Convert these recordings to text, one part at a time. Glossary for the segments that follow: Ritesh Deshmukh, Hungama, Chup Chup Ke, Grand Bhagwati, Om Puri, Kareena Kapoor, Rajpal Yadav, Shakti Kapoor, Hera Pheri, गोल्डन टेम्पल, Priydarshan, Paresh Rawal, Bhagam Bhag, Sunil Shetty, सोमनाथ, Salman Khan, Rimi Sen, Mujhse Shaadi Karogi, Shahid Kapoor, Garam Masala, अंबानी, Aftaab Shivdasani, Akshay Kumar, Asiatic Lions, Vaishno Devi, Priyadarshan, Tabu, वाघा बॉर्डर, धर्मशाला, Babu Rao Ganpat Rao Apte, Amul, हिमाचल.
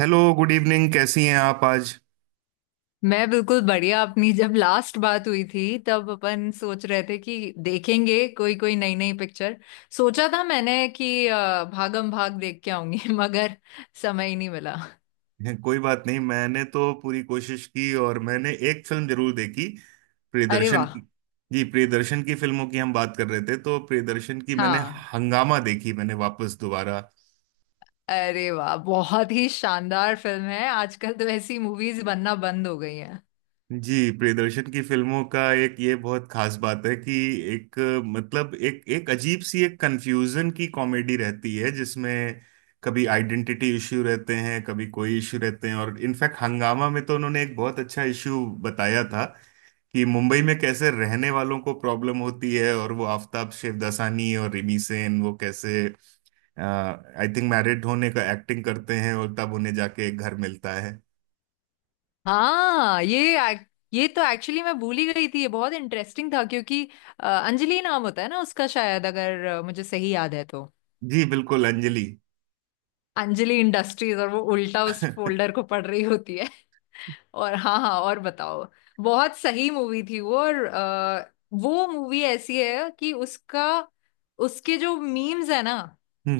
Hello good evening, कैसी हैं आप आज? मैं बिल्कुल बढ़िया अपनी। जब लास्ट बात हुई थी तब अपन सोच रहे थे कि देखेंगे कोई कोई नई नई पिक्चर। सोचा था मैंने कि भागम भाग देख के आऊंगी मगर समय ही नहीं मिला। कोई बात नहीं, मैंने तो पूरी कोशिश की और मैंने एक फिल्म जरूर देखी, अरे प्रियदर्शन वाह। की। जी, प्रियदर्शन की फिल्मों की हम बात कर रहे थे तो प्रियदर्शन की मैंने हाँ। हंगामा देखी, मैंने वापस दोबारा। अरे वाह, बहुत ही शानदार फिल्म है। आजकल तो ऐसी मूवीज बनना बंद हो गई हैं। जी, प्रियदर्शन की फिल्मों का एक ये बहुत खास बात है कि एक, मतलब एक एक अजीब सी एक कंफ्यूजन की कॉमेडी रहती है जिसमें कभी आइडेंटिटी इश्यू रहते हैं, कभी कोई इश्यू रहते हैं। और इनफैक्ट हंगामा में तो उन्होंने एक बहुत अच्छा इश्यू बताया था कि मुंबई में कैसे रहने वालों को प्रॉब्लम होती है, और वो आफताब शिवदासानी और रिमी सेन वो कैसे आई थिंक मैरिड होने का एक्टिंग करते हैं और तब उन्हें जाके एक घर मिलता है। हाँ, ये तो एक्चुअली मैं भूल ही गई थी। ये बहुत इंटरेस्टिंग था, क्योंकि अंजलि नाम होता है ना उसका, शायद, अगर मुझे सही याद है तो। जी बिल्कुल, अंजलि। अंजलि इंडस्ट्रीज, और वो उल्टा उस हम्म। फोल्डर को पढ़ रही होती है। और हाँ, हाँ, और बताओ। बहुत सही मूवी थी वो। और वो मूवी ऐसी है कि उसका उसके जो मीम्स है ना,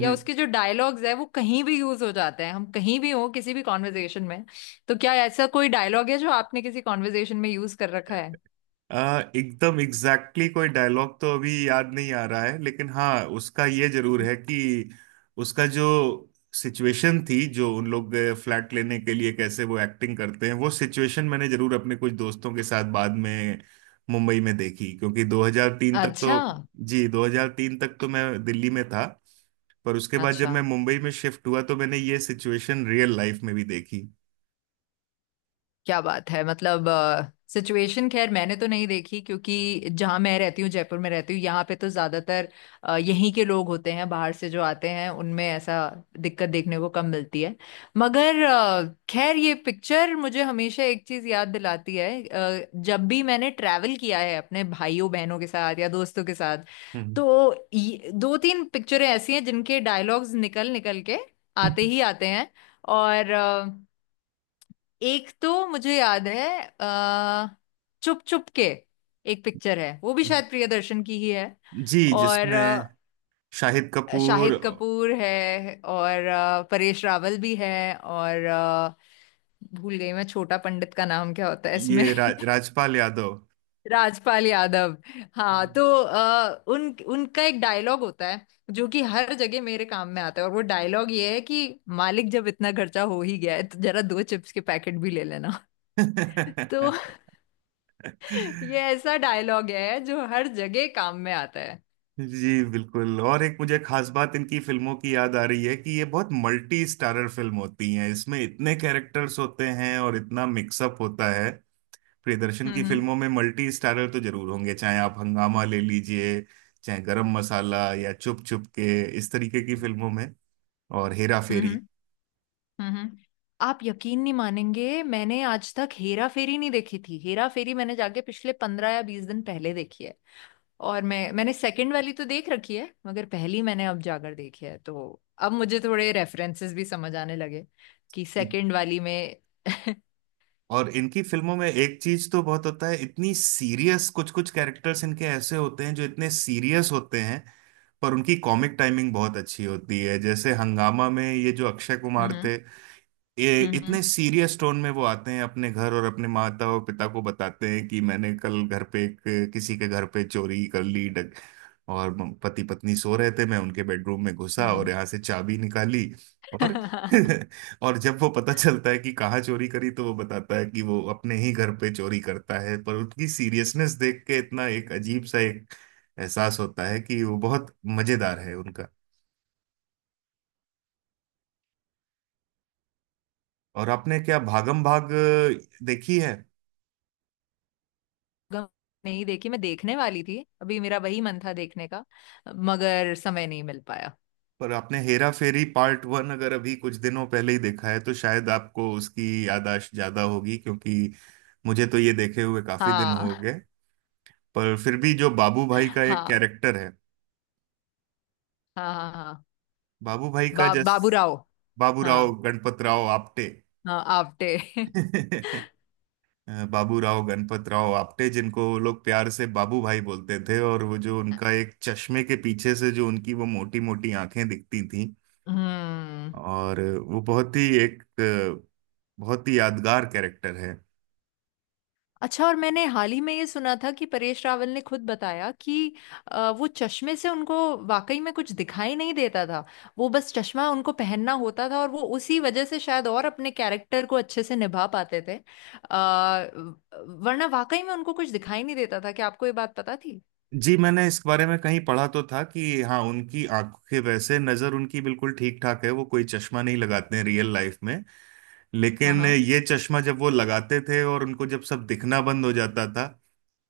या उसके जो डायलॉग्स है वो कहीं भी यूज हो जाते हैं। हम कहीं भी हो, किसी भी कॉन्वर्जेशन में। तो क्या ऐसा कोई डायलॉग है जो आपने किसी कॉन्वर्जेशन में यूज कर रखा है? एकदम एग्जैक्टली exactly कोई डायलॉग तो अभी याद नहीं आ रहा है, लेकिन हाँ, उसका ये जरूर है कि उसका जो सिचुएशन थी जो उन लोग फ्लैट लेने के लिए कैसे वो एक्टिंग करते हैं, वो सिचुएशन मैंने जरूर अपने कुछ दोस्तों के साथ बाद में मुंबई में देखी, क्योंकि 2003 तक अच्छा, तो, जी 2003 तक तो मैं दिल्ली में था। पर उसके बाद जब अच्छा। मैं मुंबई में शिफ्ट हुआ तो मैंने ये सिचुएशन रियल लाइफ में भी देखी। क्या बात है। मतलब सिचुएशन, खैर मैंने तो नहीं देखी, क्योंकि जहाँ मैं रहती हूँ, जयपुर में रहती हूँ, यहाँ पे तो ज्यादातर यहीं के लोग होते हैं। बाहर से जो आते हैं उनमें ऐसा दिक्कत देखने को कम मिलती है। मगर, खैर, ये पिक्चर मुझे हमेशा एक चीज याद दिलाती है। जब भी मैंने ट्रैवल किया है अपने भाइयों बहनों के साथ या दोस्तों के साथ, तो 2 3 पिक्चरें ऐसी हैं जिनके डायलॉग्स निकल निकल के आते हम्म। ही आते हैं। और एक तो मुझे याद है, अ चुप चुप के, एक पिक्चर है, वो भी शायद प्रियदर्शन की ही है। जी, और जिसमें शाहिद कपूर। शाहिद कपूर है, और परेश रावल भी है, और भूल गई मैं छोटा पंडित का नाम क्या होता है इसमें। ये राजपाल यादव। राजपाल यादव। हाँ, तो उन उनका एक डायलॉग होता है जो कि हर जगह मेरे काम में आता है। और वो डायलॉग ये है कि, मालिक, जब इतना खर्चा हो ही गया है तो जरा दो चिप्स के पैकेट भी ले लेना। तो ये ऐसा डायलॉग है जो हर जगह काम में आता है। जी बिल्कुल। और एक मुझे खास बात इनकी फिल्मों की याद आ रही है कि ये बहुत मल्टी स्टारर फिल्म होती हैं, इसमें इतने कैरेक्टर्स होते हैं और इतना मिक्सअप होता है। प्रियदर्शन की हम्म, फिल्मों में मल्टी स्टारर तो जरूर होंगे, चाहे आप हंगामा ले लीजिए, चाहे गरम मसाला या चुप चुप के, इस तरीके की फिल्मों में। और हेरा हम्म, फेरी। हम्म। आप यकीन नहीं मानेंगे, मैंने आज तक हेरा फेरी नहीं देखी थी। हेरा फेरी मैंने जाके पिछले 15 या 20 दिन पहले देखी है। और मैंने सेकंड वाली तो देख रखी है, मगर पहली मैंने अब जाकर देखी है। तो अब मुझे थोड़े रेफरेंसेस भी समझ आने लगे कि सेकंड वाली में। और इनकी फिल्मों में एक चीज तो बहुत होता है, इतनी सीरियस कुछ कुछ कैरेक्टर्स इनके ऐसे होते हैं जो इतने सीरियस होते हैं, पर उनकी कॉमिक टाइमिंग बहुत अच्छी होती है। जैसे हंगामा में ये जो अक्षय कुमार हम्म, थे, ये हम्म, इतने सीरियस टोन में वो आते हैं अपने घर और अपने माता और पिता को बताते हैं कि मैंने कल घर पे एक, किसी के घर पे चोरी कर ली डक, और पति पत्नी सो रहे थे, मैं उनके बेडरूम में घुसा और हम्म। यहाँ से चाबी निकाली और हम्म। और जब वो पता चलता है कि कहाँ चोरी करी, तो वो बताता है कि वो अपने ही घर पे चोरी करता है। पर उनकी सीरियसनेस देख के इतना एक अजीब सा एक एहसास होता है कि वो बहुत मजेदार है उनका। और आपने क्या भागम भाग देखी है? गम नहीं देखी, मैं देखने वाली थी। अभी मेरा वही मन था देखने का, मगर समय नहीं मिल पाया। पर आपने हेरा फेरी पार्ट वन अगर अभी कुछ दिनों पहले ही देखा है तो शायद आपको उसकी याददाश्त ज्यादा होगी, क्योंकि मुझे तो ये देखे हुए काफी दिन हो हाँ, गए। पर फिर भी जो बाबू भाई का एक हाँ, कैरेक्टर है, हाँ, हाँ, हाँ। बाबू भाई का जस बाबू राव। बाबू राव हाँ, गणपत राव आपटे। हाँ, आपटे। बाबू राव गणपत राव आपटे, जिनको वो लोग प्यार से बाबू भाई बोलते थे, और वो जो उनका एक चश्मे के पीछे से जो उनकी वो मोटी मोटी आंखें दिखती थी, हम्म। और वो बहुत ही एक अ, बहुत ही यादगार कैरेक्टर है। अच्छा। और मैंने हाल ही में ये सुना था कि परेश रावल ने खुद बताया कि वो चश्मे से उनको वाकई में कुछ दिखाई नहीं देता था। वो बस चश्मा उनको पहनना होता था, और वो उसी वजह से शायद और अपने कैरेक्टर को अच्छे से निभा पाते थे। वरना वाकई में उनको कुछ दिखाई नहीं देता था। क्या आपको ये बात पता थी? जी, मैंने इस बारे में कहीं पढ़ा तो था कि हाँ, उनकी आंखें, वैसे नज़र उनकी बिल्कुल ठीक ठाक है, वो कोई चश्मा नहीं लगाते हैं रियल लाइफ में। हाँ, लेकिन हाँ। ये चश्मा जब वो लगाते थे और उनको जब सब दिखना बंद हो जाता था,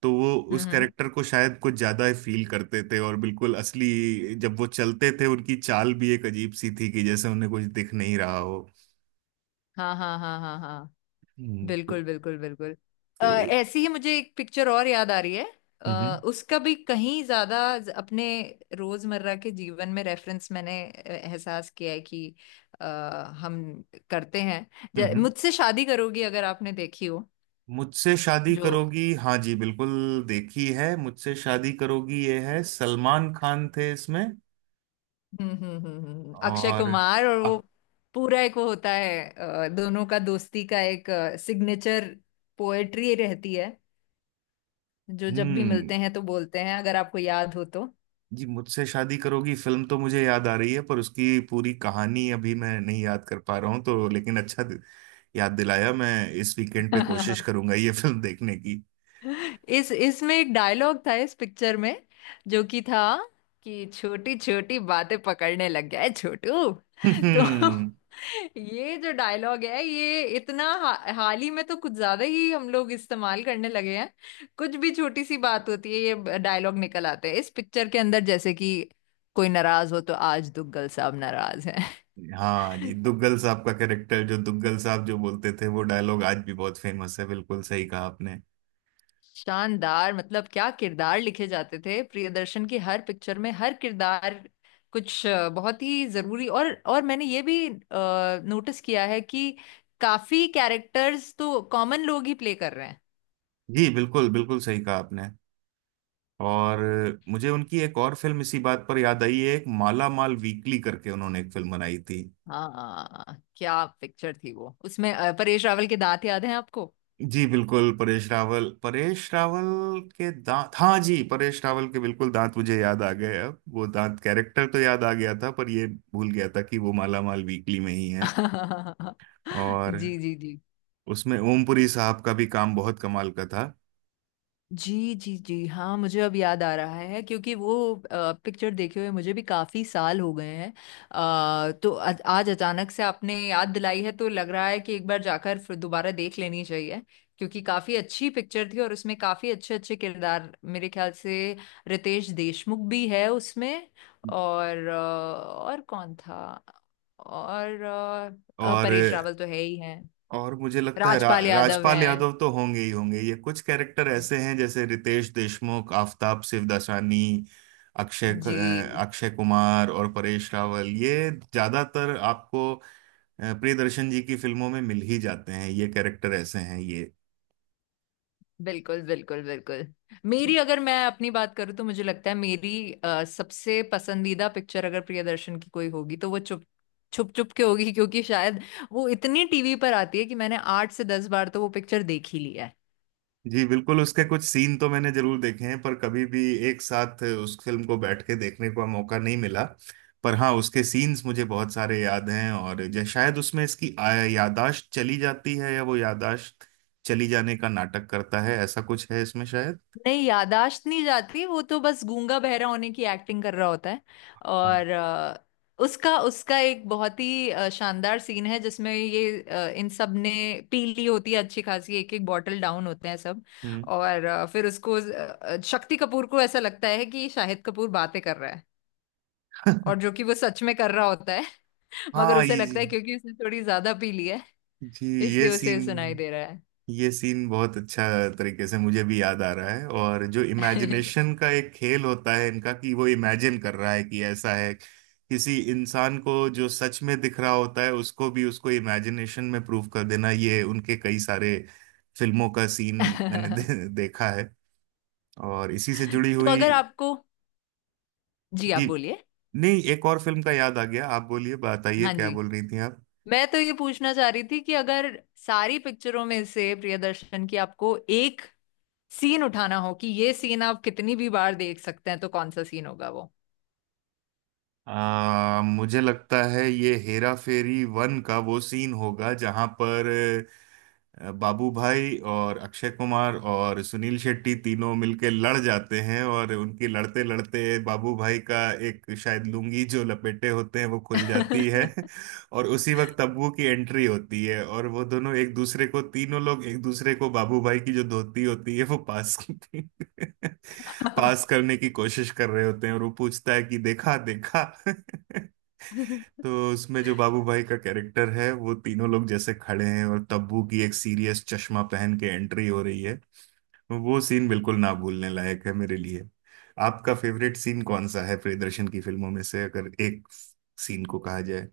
तो वो हम्म, उस हम्म। कैरेक्टर को शायद कुछ ज़्यादा फील करते थे। और बिल्कुल असली जब वो चलते थे, उनकी चाल भी एक अजीब सी थी कि जैसे उन्हें कुछ दिख नहीं रहा हो। हाँ, हाँ, हाँ, हाँ, हाँ। हम्म, तो, बिल्कुल, बिल्कुल, बिल्कुल। तो हम्म ऐसी ही मुझे एक पिक्चर और याद आ रही है। उसका भी कहीं ज्यादा अपने रोजमर्रा के जीवन में रेफरेंस मैंने एहसास किया है कि अ, हम करते हैं। हम्म हम्म। मुझसे शादी करोगी, अगर आपने देखी हो। मुझसे शादी जो। करोगी, हाँ जी बिल्कुल देखी है। मुझसे शादी करोगी, ये है, सलमान खान थे इसमें हम्म, हम्म, हम्म, अक्षय और कुमार, और वो अब। पूरा एक वो होता है, दोनों का दोस्ती का एक सिग्नेचर, पोएट्री रहती है, जो जब भी हम्म। मिलते हैं तो बोलते हैं, अगर आपको याद हो तो। जी, मुझसे शादी करोगी फिल्म तो मुझे याद आ रही है, पर उसकी पूरी कहानी अभी मैं नहीं याद कर पा रहा हूँ तो। लेकिन अच्छा याद दिलाया, मैं इस वीकेंड पे कोशिश करूंगा ये फिल्म देखने की। इस इसमें एक डायलॉग था इस पिक्चर में, जो कि था कि छोटी छोटी बातें पकड़ने लग गया है छोटू। तो हम्म। ये जो डायलॉग है ये इतना, हाल ही में तो कुछ ज्यादा ही हम लोग इस्तेमाल करने लगे हैं। कुछ भी छोटी सी बात होती है, ये डायलॉग निकल आते हैं इस पिक्चर के अंदर, जैसे कि कोई नाराज हो तो, आज दुग्गल साहब नाराज हाँ जी, हैं। दुग्गल साहब का कैरेक्टर, जो दुग्गल साहब जो बोलते थे वो डायलॉग आज भी बहुत फेमस है, बिल्कुल सही कहा आपने। शानदार, मतलब क्या किरदार लिखे जाते थे प्रियदर्शन की हर पिक्चर में। हर किरदार कुछ बहुत ही जरूरी, और मैंने ये भी नोटिस किया है कि काफी कैरेक्टर्स तो कॉमन लोग ही प्ले कर रहे हैं। जी बिल्कुल, बिल्कुल सही कहा आपने। और मुझे उनकी एक और फिल्म इसी बात पर याद आई है, एक माला माल वीकली करके उन्होंने एक फिल्म बनाई थी। हाँ, क्या पिक्चर थी वो। उसमें परेश रावल के दांत याद हैं आपको? जी बिल्कुल, परेश रावल, परेश रावल के दांत, हाँ जी, परेश रावल के बिल्कुल दांत मुझे याद आ गए। अब वो दांत कैरेक्टर तो याद आ गया था पर ये भूल गया था कि वो माला माल वीकली में ही है। और जी, जी, जी। उसमें ओमपुरी साहब का भी काम बहुत कमाल का था। जी, जी, जी। हाँ, मुझे अब याद आ रहा है, क्योंकि वो पिक्चर देखे हुए मुझे भी काफी साल हो गए हैं। तो आज आज अचानक से आपने याद दिलाई है तो लग रहा है कि एक बार जाकर फिर दोबारा देख लेनी चाहिए, क्योंकि काफी अच्छी पिक्चर थी और उसमें काफी अच्छे अच्छे किरदार, मेरे ख्याल से रितेश देशमुख भी है उसमें। और और कौन था। और और परेश रावल तो है ही है। और मुझे लगता है राजपाल यादव राजपाल है। यादव तो होंगे ही होंगे। ये कुछ कैरेक्टर ऐसे हैं, जैसे रितेश देशमुख, आफताब शिवदासानी, जी, अक्षय कुमार और परेश रावल, ये ज्यादातर आपको अ, प्रियदर्शन जी की फिल्मों में मिल ही जाते हैं। ये कैरेक्टर ऐसे हैं ये। बिल्कुल, बिल्कुल, बिल्कुल। मेरी, अगर मैं अपनी बात करूँ तो मुझे लगता है मेरी सबसे पसंदीदा पिक्चर अगर प्रियदर्शन की कोई होगी तो वो चुप छुप छुप के होगी, क्योंकि शायद वो इतनी टीवी पर आती है कि मैंने 8 से 10 बार तो वो पिक्चर देख ही लिया। जी बिल्कुल, उसके कुछ सीन तो मैंने जरूर देखे हैं पर कभी भी एक साथ उस फिल्म को बैठ के देखने का मौका नहीं मिला। पर हाँ, उसके सीन्स मुझे बहुत सारे याद हैं, और शायद उसमें यादाश्त चली जाती है, या वो यादाश्त चली जाने का नाटक करता है, ऐसा कुछ है इसमें शायद। नहीं, यादाश्त नहीं जाती, वो तो बस गूंगा बहरा होने की एक्टिंग कर रहा होता है। हाँ। और उसका उसका एक बहुत ही शानदार सीन है, जिसमें ये इन सब ने पी ली होती है अच्छी खासी, एक एक बॉटल डाउन होते हैं सब। हम्म। और फिर उसको, शक्ति कपूर को ऐसा लगता है कि शाहिद कपूर बातें कर रहा है, और जो कि वो सच में कर रहा होता है। मगर हाँ उसे ये, जी लगता है क्योंकि उसने थोड़ी ज्यादा पी ली है, जी। ये इसलिए उसे सुनाई सीन, दे रहा है। ये सीन बहुत अच्छा तरीके से मुझे भी याद आ रहा है। और जो इमेजिनेशन का एक खेल होता है इनका कि वो इमेजिन कर रहा है कि ऐसा है, किसी इंसान को जो सच में दिख रहा होता है उसको भी, उसको इमेजिनेशन में प्रूव कर देना, ये उनके कई सारे फिल्मों का सीन मैंने दे, देखा है। और इसी से जुड़ी तो हुई, अगर आपको। जी, आप जी बोलिए। नहीं, एक और फिल्म का याद आ गया। आप बोलिए, बताइए हाँ क्या जी, बोल रही थी आप। मैं तो ये पूछना चाह रही थी कि अगर सारी पिक्चरों में से प्रियदर्शन की आपको एक सीन उठाना हो कि ये सीन आप कितनी भी बार देख सकते हैं, तो कौन सा सीन होगा वो? मुझे लगता है ये हेरा फेरी वन का वो सीन होगा जहां पर बाबू भाई और अक्षय कुमार और सुनील शेट्टी तीनों मिलके लड़ जाते हैं और उनकी लड़ते लड़ते बाबू भाई का एक शायद लुंगी जो लपेटे होते हैं वो खुल जाती है और उसी वक्त तब्बू की एंट्री होती है, और वो दोनों एक दूसरे को, तीनों लोग एक दूसरे को बाबू भाई की जो धोती होती है वो पास करते हैं, पास करने की कोशिश कर रहे होते हैं। और वो पूछता है कि देखा देखा। तो उसमें जो बाबू भाई का कैरेक्टर है, वो तीनों लोग जैसे खड़े हैं और तब्बू की एक सीरियस चश्मा पहन के एंट्री हो रही है, वो सीन बिल्कुल ना भूलने लायक है मेरे लिए। आपका फेवरेट सीन कौन सा है प्रियदर्शन की फिल्मों में से, अगर एक सीन को कहा जाए?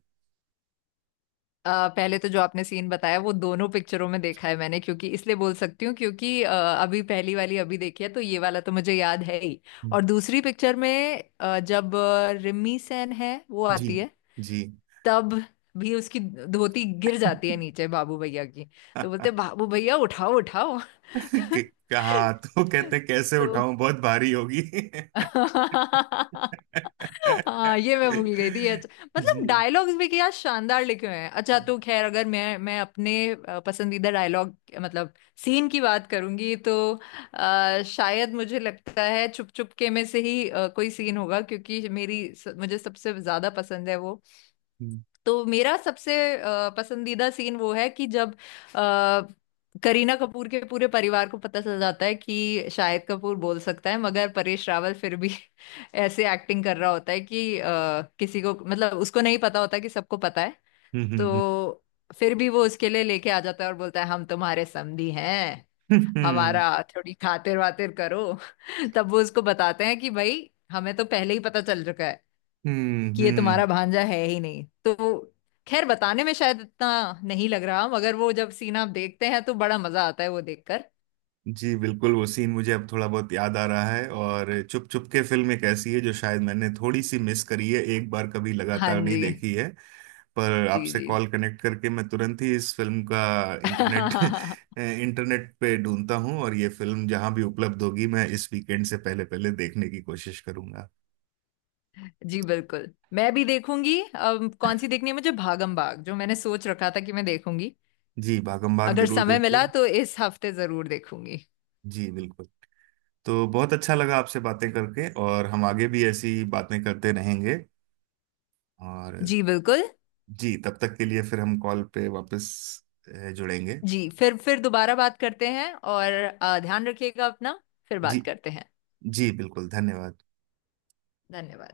पहले तो जो आपने सीन बताया, वो दोनों पिक्चरों में देखा है मैंने, क्योंकि, इसलिए बोल सकती हूँ क्योंकि अभी पहली वाली अभी देखी है, तो ये वाला तो मुझे याद है ही। और दूसरी पिक्चर में जब रिमी सेन है, वो जी। आती है जी। तब भी उसकी धोती गिर जाती है नीचे, बाबू भैया की। तो बोलते हैं, बाबू भैया, उठाओ उठाओ। कि- कहा तो कहते कैसे तो उठाऊं, बहुत भारी होगी। हाँ, ये मैं भूल गई थी, अच्छा। मतलब जी। डायलॉग्स भी क्या शानदार लिखे हुए हैं। अच्छा, तो खैर, अगर मैं अपने पसंदीदा डायलॉग, मतलब सीन की बात करूंगी, तो शायद मुझे लगता है चुप चुप के में से ही कोई सीन होगा, क्योंकि मेरी मुझे सबसे ज्यादा पसंद है वो। तो मेरा सबसे पसंदीदा सीन वो है कि जब करीना कपूर के पूरे परिवार को पता चल जाता है कि शाहिद कपूर बोल सकता है, मगर परेश रावल फिर भी ऐसे एक्टिंग कर रहा होता है कि किसी को, मतलब उसको नहीं पता होता कि सबको पता है। हम्म। हम्म। तो फिर भी वो उसके लिए लेके आ जाता है और बोलता है, हम तुम्हारे समधी हैं, हम्म। हमारा थोड़ी खातिर वातिर करो। तब वो उसको बताते हैं कि भाई, हमें तो पहले ही पता चल चुका है हम्म। कि ये हम्म। तुम्हारा भांजा है ही नहीं। तो खैर, बताने में शायद इतना नहीं लग रहा, मगर वो जब सीन आप देखते हैं तो बड़ा मजा आता है वो देखकर। जी बिल्कुल, वो सीन मुझे अब थोड़ा बहुत याद आ रहा है। और चुप चुप के फिल्म एक ऐसी है जो शायद मैंने थोड़ी सी मिस करी है, एक बार कभी हाँ, लगातार नहीं जी, देखी है। पर जी, आपसे जी। कॉल कनेक्ट करके मैं तुरंत ही इस फिल्म का इंटरनेट इंटरनेट पे ढूंढता हूँ, और ये फिल्म जहां भी उपलब्ध होगी मैं इस वीकेंड से पहले पहले देखने की कोशिश करूंगा। जी बिल्कुल, मैं भी देखूंगी। अब कौन सी देखनी है मुझे, भागम भाग जो मैंने सोच रखा था कि मैं देखूंगी, जी, भागम भाग अगर जरूर समय देखिए। मिला तो इस हफ्ते जरूर देखूंगी। जी बिल्कुल। तो बहुत अच्छा लगा आपसे बातें करके, और हम आगे भी ऐसी बातें करते रहेंगे। और जी बिल्कुल। जी, तब तक के लिए फिर हम कॉल पे वापस जुड़ेंगे। जी, फिर दोबारा बात करते हैं, और ध्यान रखिएगा अपना। फिर जी। बात करते हैं। जी बिल्कुल, धन्यवाद। धन्यवाद।